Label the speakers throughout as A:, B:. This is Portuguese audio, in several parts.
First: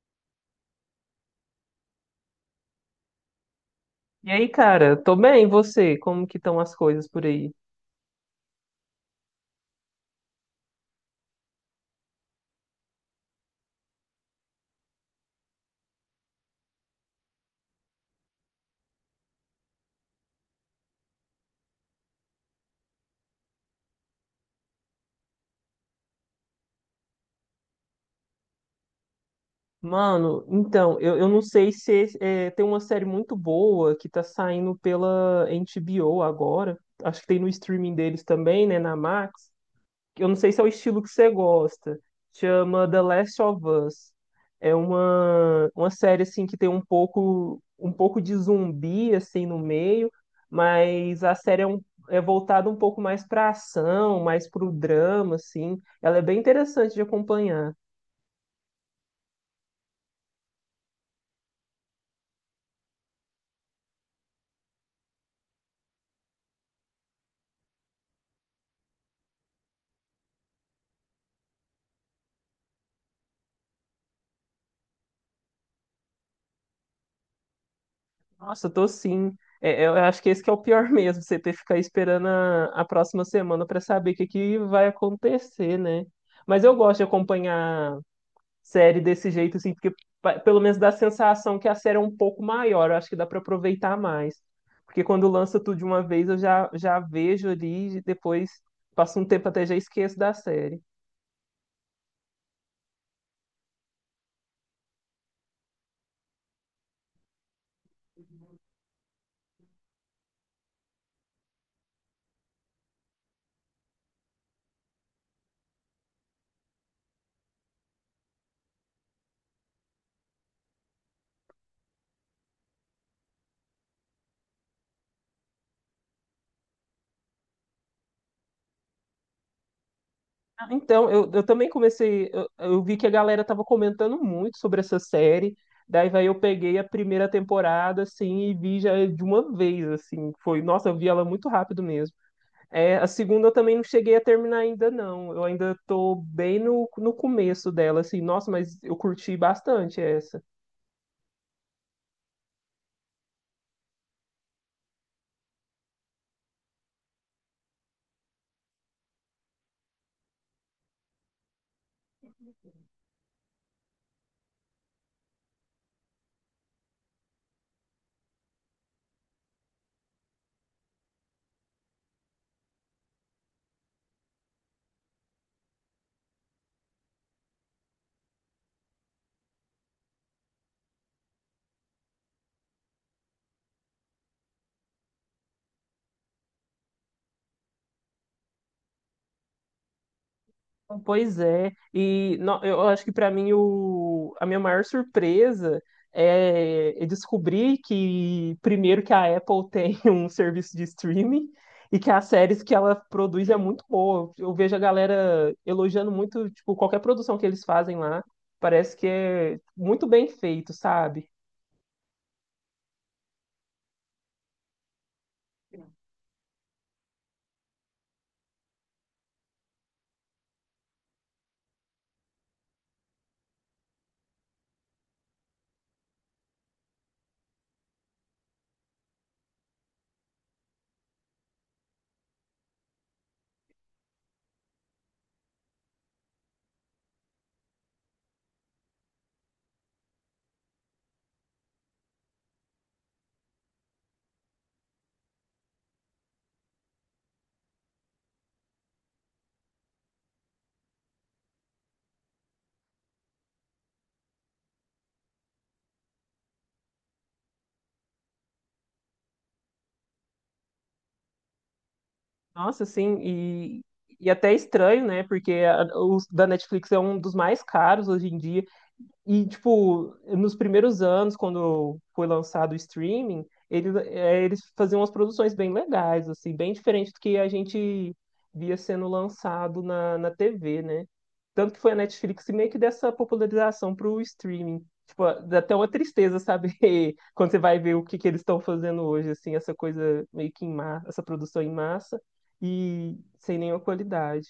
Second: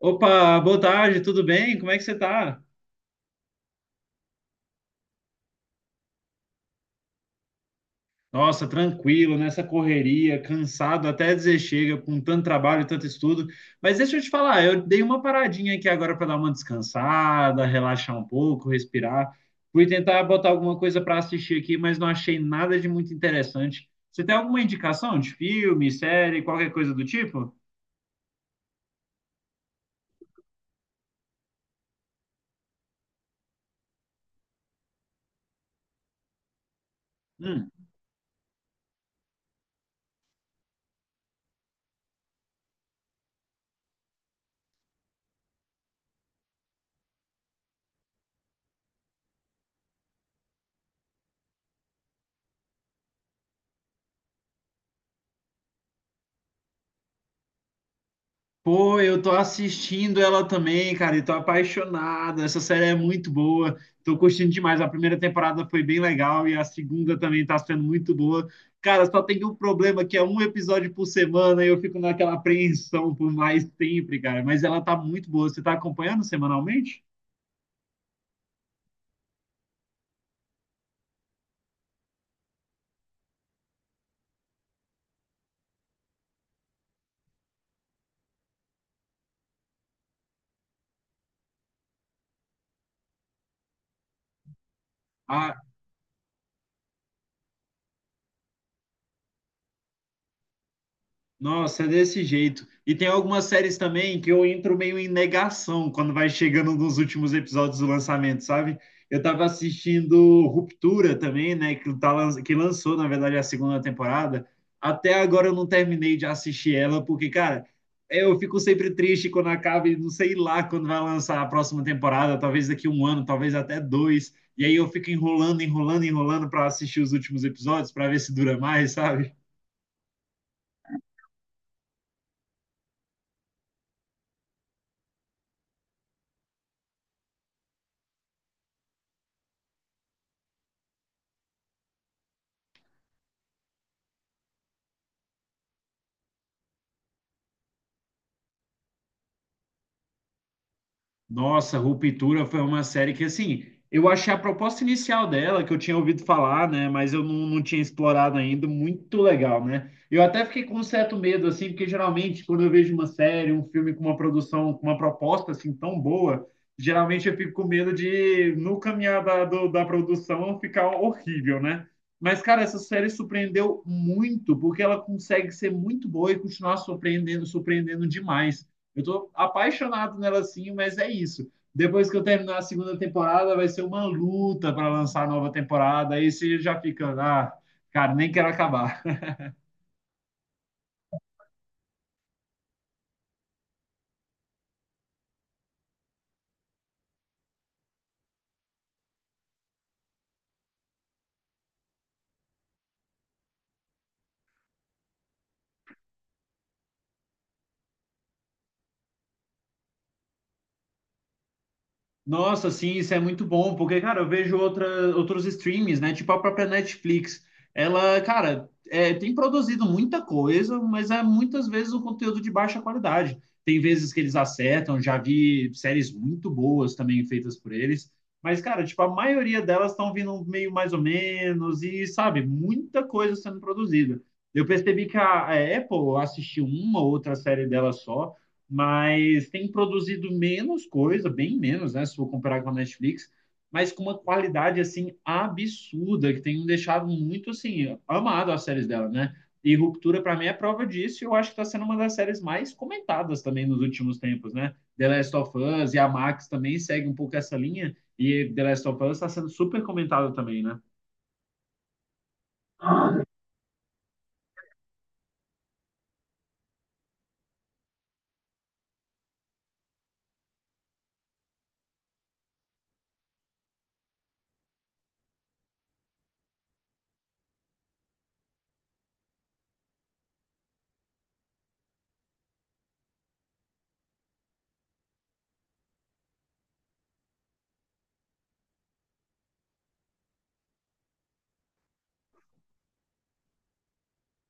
A: Opa, boa tarde, tudo bem? Como é que você tá?
B: E aí, cara, tô bem, e você? Como que estão as coisas por aí?
A: Nossa, tranquilo, nessa correria, cansado até dizer chega, com tanto trabalho, e tanto estudo. Mas deixa eu te falar, eu dei uma paradinha aqui agora para dar uma descansada, relaxar um pouco, respirar. Fui tentar botar alguma coisa para assistir aqui, mas não achei nada de muito interessante. Você tem alguma indicação de filme, série, qualquer coisa do tipo?
B: Mano, então, eu não sei se tem uma série muito boa que tá saindo pela HBO agora. Acho que tem no
A: Hum.
B: streaming deles também, né, na Max. Que eu não sei se é o estilo que você gosta. Chama The Last of Us. É uma série assim que tem um pouco de zumbi assim no meio, mas a série é é voltada um pouco mais para ação, mais para o drama assim. Ela é bem interessante de acompanhar.
A: Pô, eu tô assistindo ela também, cara, e tô apaixonado. Essa série é muito boa. Tô curtindo demais. A primeira temporada foi bem legal e a segunda também tá sendo muito boa. Cara, só tem um problema que é um episódio por semana e eu fico naquela apreensão por mais sempre, cara. Mas ela tá muito boa. Você tá acompanhando semanalmente?
B: Nossa, tô sim. Eu acho que esse que é o pior mesmo, você ter que ficar esperando a próxima semana para saber o que que vai acontecer, né? Mas eu gosto de acompanhar série desse jeito, assim, porque pelo menos dá a sensação que a série é um pouco maior, eu acho que dá para aproveitar mais. Porque quando
A: Ah,
B: lança tudo de uma vez, eu já vejo ali, e depois passa um tempo até já esqueço da série.
A: nossa, é desse jeito. E tem algumas séries também que eu entro meio em negação quando vai chegando nos últimos episódios do lançamento, sabe? Eu tava assistindo Ruptura também, né? Que, tá, que lançou, na verdade, a segunda temporada. Até agora eu não terminei de assistir ela, porque, cara, eu fico sempre triste quando acaba e não sei lá quando vai lançar a próxima temporada, talvez daqui um ano, talvez até dois. E aí eu fico enrolando, enrolando, enrolando para assistir os últimos episódios, para ver se dura mais, sabe?
B: Ah, então, eu também comecei, eu vi que a galera tava comentando muito sobre essa série, daí vai eu peguei a primeira temporada, assim, e vi já de uma vez, assim, foi, nossa, eu vi ela muito rápido mesmo. É, a segunda eu também não cheguei a terminar ainda, não. Eu ainda tô bem no começo dela, assim. Nossa, mas eu curti bastante essa.
A: Nossa, Ruptura foi uma série que, assim, eu achei a proposta inicial dela, que eu tinha ouvido falar, né, mas eu não tinha explorado ainda, muito legal, né? Eu até fiquei com um certo medo, assim, porque geralmente quando eu vejo uma série, um filme com uma produção, com uma proposta, assim, tão boa, geralmente eu fico com medo de, no caminhar da, da produção, ficar horrível, né? Mas, cara, essa série surpreendeu muito, porque ela consegue ser muito boa e continuar surpreendendo, surpreendendo demais. Eu tô apaixonado nela sim, mas é isso. Depois que eu terminar a segunda temporada, vai ser uma luta para lançar a nova temporada. Aí você já fica, ah, cara, nem quero acabar.
B: Pois é. E eu acho que para mim o, a minha maior surpresa é descobrir que, primeiro, que a Apple tem um serviço de streaming e que as séries que ela produz é muito boa. Eu vejo a galera elogiando muito, tipo, qualquer produção que eles fazem lá. Parece que é muito bem feito, sabe?
A: Nossa, sim, isso é muito bom, porque, cara, eu vejo outra, outros streams, né? Tipo a própria Netflix. Ela, cara, é, tem produzido muita coisa, mas é muitas vezes um conteúdo de baixa qualidade. Tem vezes que eles acertam, já vi séries muito boas também feitas por eles. Mas, cara, tipo, a maioria delas estão vindo meio mais ou menos, e, sabe, muita coisa sendo produzida. Eu percebi que a Apple assistiu uma ou outra série dela só, mas tem produzido menos coisa, bem menos, né? Se for comparar com a Netflix, mas com uma qualidade assim absurda que tem me deixado muito assim amado as séries dela, né? E Ruptura para mim é prova disso. E eu acho que está sendo uma das séries mais comentadas também nos últimos tempos, né? The Last of Us e a Max também segue um pouco essa linha e The Last of Us está sendo super comentada também, né?
B: Nossa, sim, e até é estranho, né? Porque os da Netflix é um dos mais caros hoje em dia. E, tipo, nos primeiros anos, quando foi lançado o streaming, ele, é, eles faziam umas produções bem legais, assim, bem diferente do que a gente via sendo lançado na TV, né? Tanto que foi a Netflix que meio que dessa popularização pro streaming. Tipo, dá até uma tristeza saber quando você vai ver o que, que eles estão fazendo hoje, assim, essa coisa meio que em massa, essa produção em massa e sem nenhuma qualidade.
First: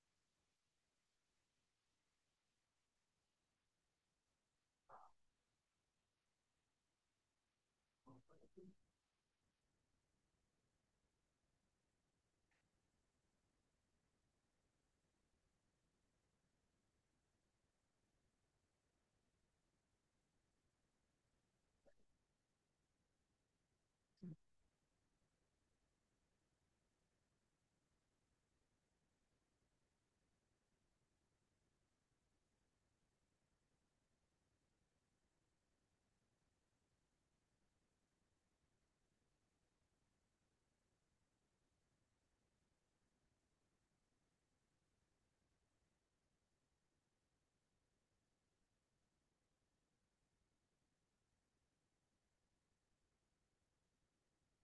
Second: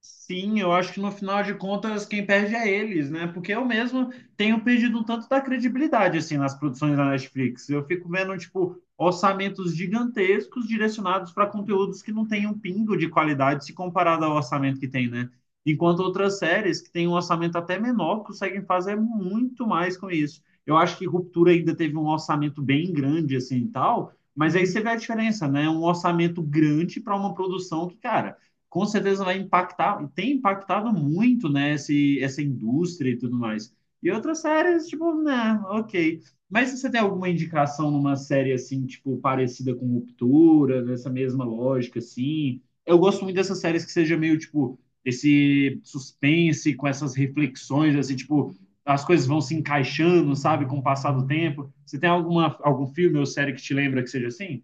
A: Sim, eu acho que no final de contas quem perde é eles, né? Porque eu mesmo tenho perdido um tanto da credibilidade assim nas produções da Netflix. Eu fico vendo tipo orçamentos gigantescos direcionados para conteúdos que não têm um pingo de qualidade se comparado ao orçamento que tem, né? Enquanto outras séries que têm um orçamento até menor conseguem fazer muito mais com isso. Eu acho que Ruptura ainda teve um orçamento bem grande assim e tal, mas aí você vê a diferença, né? Um orçamento grande para uma produção que, cara, com certeza vai impactar, e tem impactado muito, né, essa indústria e tudo mais. E outras séries, tipo, né, ok. Mas você tem alguma indicação numa série assim, tipo, parecida com Ruptura, nessa mesma lógica, assim? Eu gosto muito dessas séries que seja meio, tipo, esse suspense com essas reflexões, assim, tipo, as coisas vão se encaixando, sabe, com o passar do tempo. Você tem alguma, algum filme ou série que te lembra que seja assim?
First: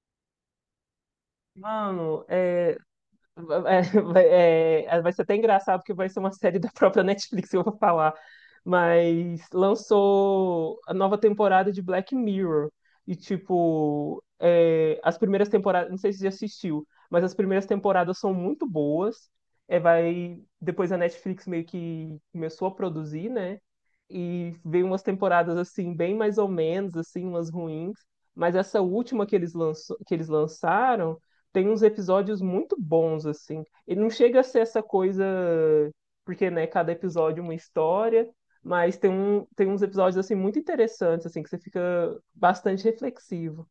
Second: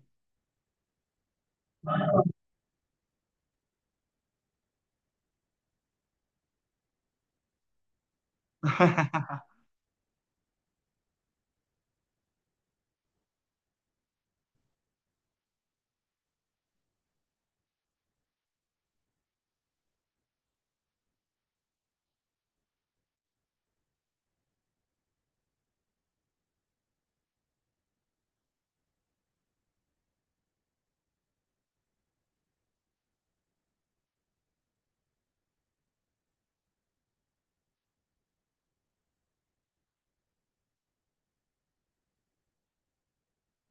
B: Mano, é, vai ser até engraçado porque vai ser uma série da própria Netflix que eu vou falar. Mas lançou a nova temporada de Black Mirror. E, tipo, é, as primeiras temporadas. Não sei se você já assistiu, mas as primeiras temporadas são muito boas. É, vai, depois a Netflix meio que começou a produzir, né? E veio umas temporadas assim bem mais ou menos, assim, umas ruins, mas essa última que eles lançaram tem uns episódios muito bons assim. Ele não chega a ser essa coisa porque, né, cada episódio é uma história, mas tem uns episódios assim muito interessantes assim que você fica bastante reflexivo.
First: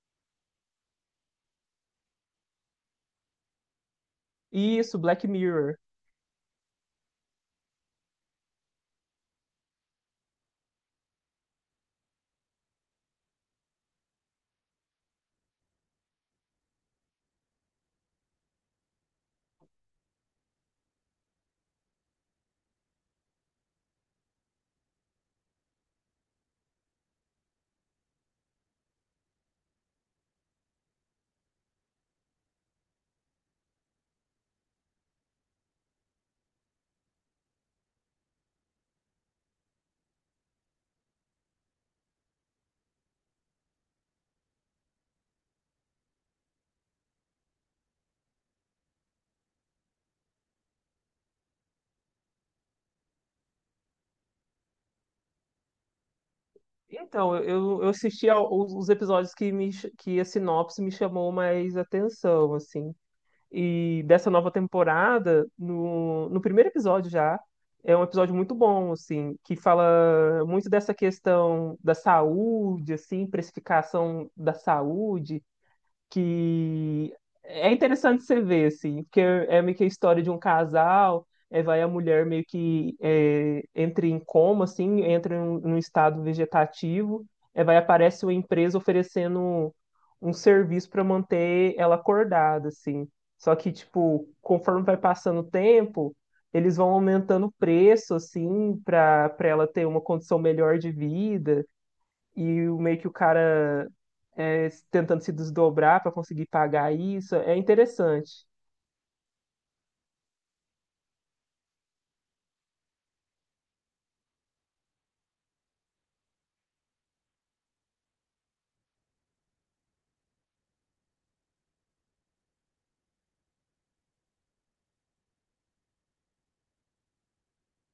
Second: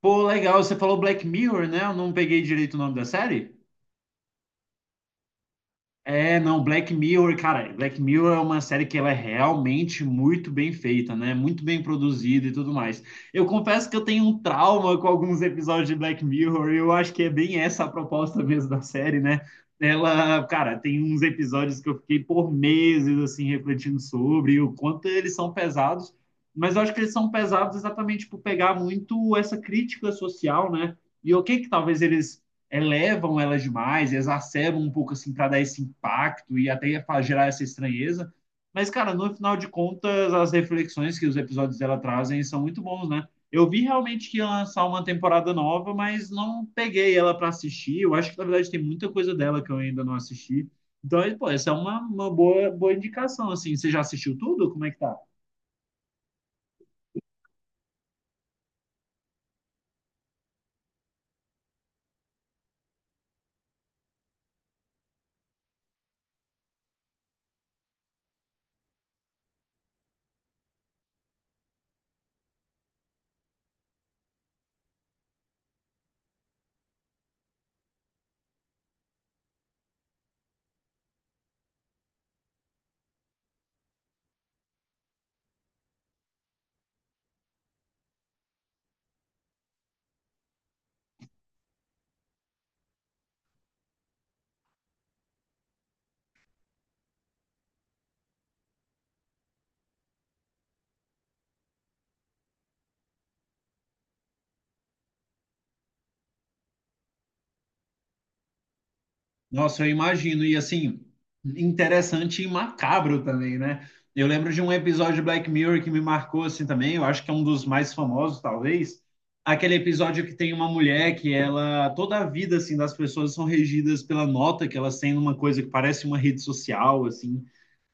A: Pô, legal, você falou Black Mirror, né? Eu não peguei direito o nome da série?
B: Isso, Black Mirror.
A: É, não, Black Mirror, cara, Black Mirror é uma série que ela é realmente muito bem feita, né? Muito bem produzida e tudo mais. Eu confesso que eu tenho um trauma com alguns episódios de Black Mirror, e eu acho que é bem essa a proposta mesmo da série, né? Ela, cara, tem uns episódios que eu fiquei por meses assim refletindo sobre o quanto eles são pesados, mas eu acho que eles são pesados exatamente por pegar muito essa crítica social, né? E o que que talvez eles elevam elas demais, exacerbam um pouco assim para dar esse impacto e até para gerar essa estranheza. Mas, cara, no final de contas, as reflexões que os episódios dela trazem são muito bons, né? Eu vi realmente que ia lançar uma temporada nova, mas não peguei ela para assistir. Eu acho que, na verdade, tem muita coisa dela que eu ainda não assisti. Então, pô, essa é uma boa, boa indicação, assim. Você já assistiu tudo? Como é que tá?
B: Então, eu assisti aos, os episódios que a sinopse me chamou mais atenção, assim. E dessa nova temporada, no primeiro episódio já, é um episódio muito bom, assim, que fala muito dessa questão da saúde, assim, precificação da saúde que é interessante você ver, assim, porque é meio que a história de um casal, é, vai a mulher meio que é, entra em coma, assim, entra em um estado vegetativo, é, vai aparece uma empresa oferecendo um serviço para manter ela acordada, assim. Só que, tipo, conforme vai passando o tempo, eles vão aumentando o preço, assim, para ela ter uma condição melhor de vida e meio que o cara é, tentando se desdobrar para conseguir pagar isso. É interessante.
A: Nossa, eu imagino. E assim, interessante e macabro também, né? Eu lembro de um episódio de Black Mirror que me marcou assim também. Eu acho que é um dos mais famosos, talvez. Aquele episódio que tem uma mulher que ela, toda a vida assim das pessoas são regidas pela nota que elas têm numa coisa que parece uma rede social, assim.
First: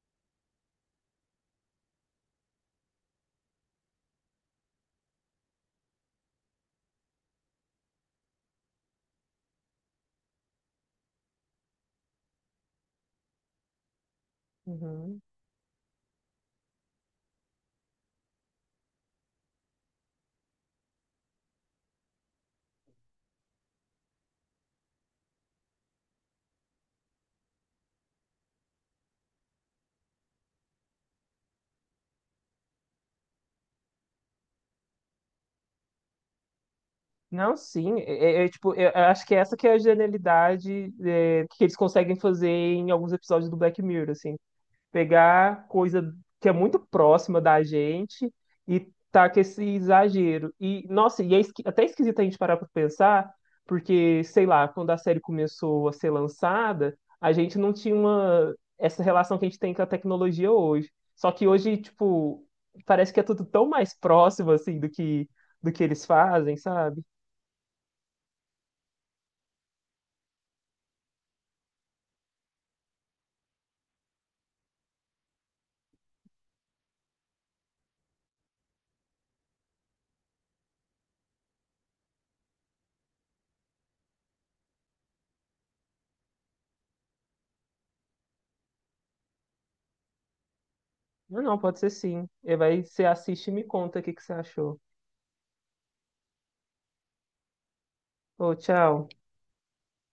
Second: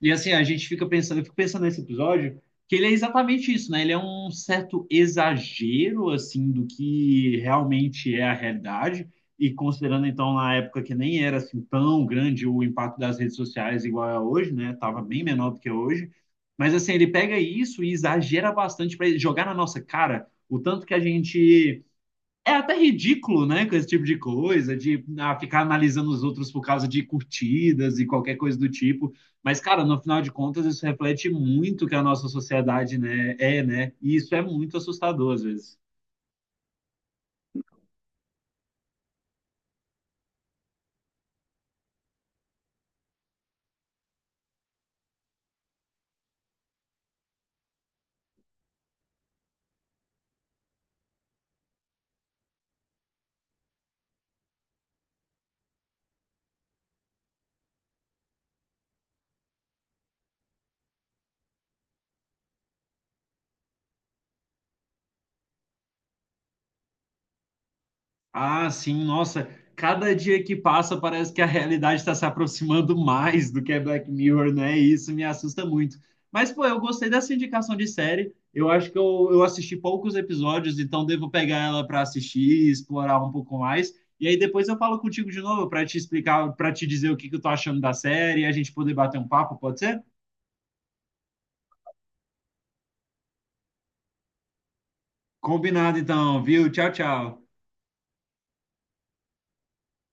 A: E assim, a gente fica pensando, eu fico pensando nesse episódio, que ele é exatamente isso, né? Ele é um certo exagero assim do que realmente é a realidade e considerando, então, na época que nem era assim tão grande o impacto das redes sociais igual é hoje, né? Tava bem
B: Uhum.
A: menor do que é hoje. Mas, assim, ele pega isso e exagera bastante para jogar na nossa cara o tanto que a gente. É até ridículo, né? Com esse tipo de coisa, de ah, ficar analisando os outros por causa de curtidas e qualquer coisa do tipo. Mas, cara, no final de contas, isso reflete muito o que a nossa sociedade, né, é, né? E isso é muito assustador às vezes.
B: Não, sim, tipo, eu acho que essa que é a genialidade é, que eles conseguem fazer em alguns episódios do Black Mirror, assim, pegar coisa que é muito próxima da gente e tá com esse exagero. E, nossa, e é até esquisito a gente parar pra pensar, porque, sei lá, quando a série começou a ser lançada, a gente não tinha uma, essa relação que a gente tem com a tecnologia hoje. Só que hoje, tipo, parece que é tudo tão mais próximo, assim, do que eles fazem, sabe?
A: Ah, sim, nossa, cada dia que passa parece que a realidade está se aproximando mais do que é Black Mirror, né? E isso me assusta muito. Mas, pô, eu gostei dessa indicação de série. Eu acho que eu assisti poucos episódios, então devo pegar ela para assistir explorar um pouco mais. E aí depois eu falo contigo de novo para te explicar, para te dizer o que que eu tô achando da série e a gente poder bater um papo, pode ser?
B: Não, não, pode ser sim. E vai, você assiste e me conta o que que você achou.
A: Combinado então, viu? Tchau, tchau.
B: Ô, tchau.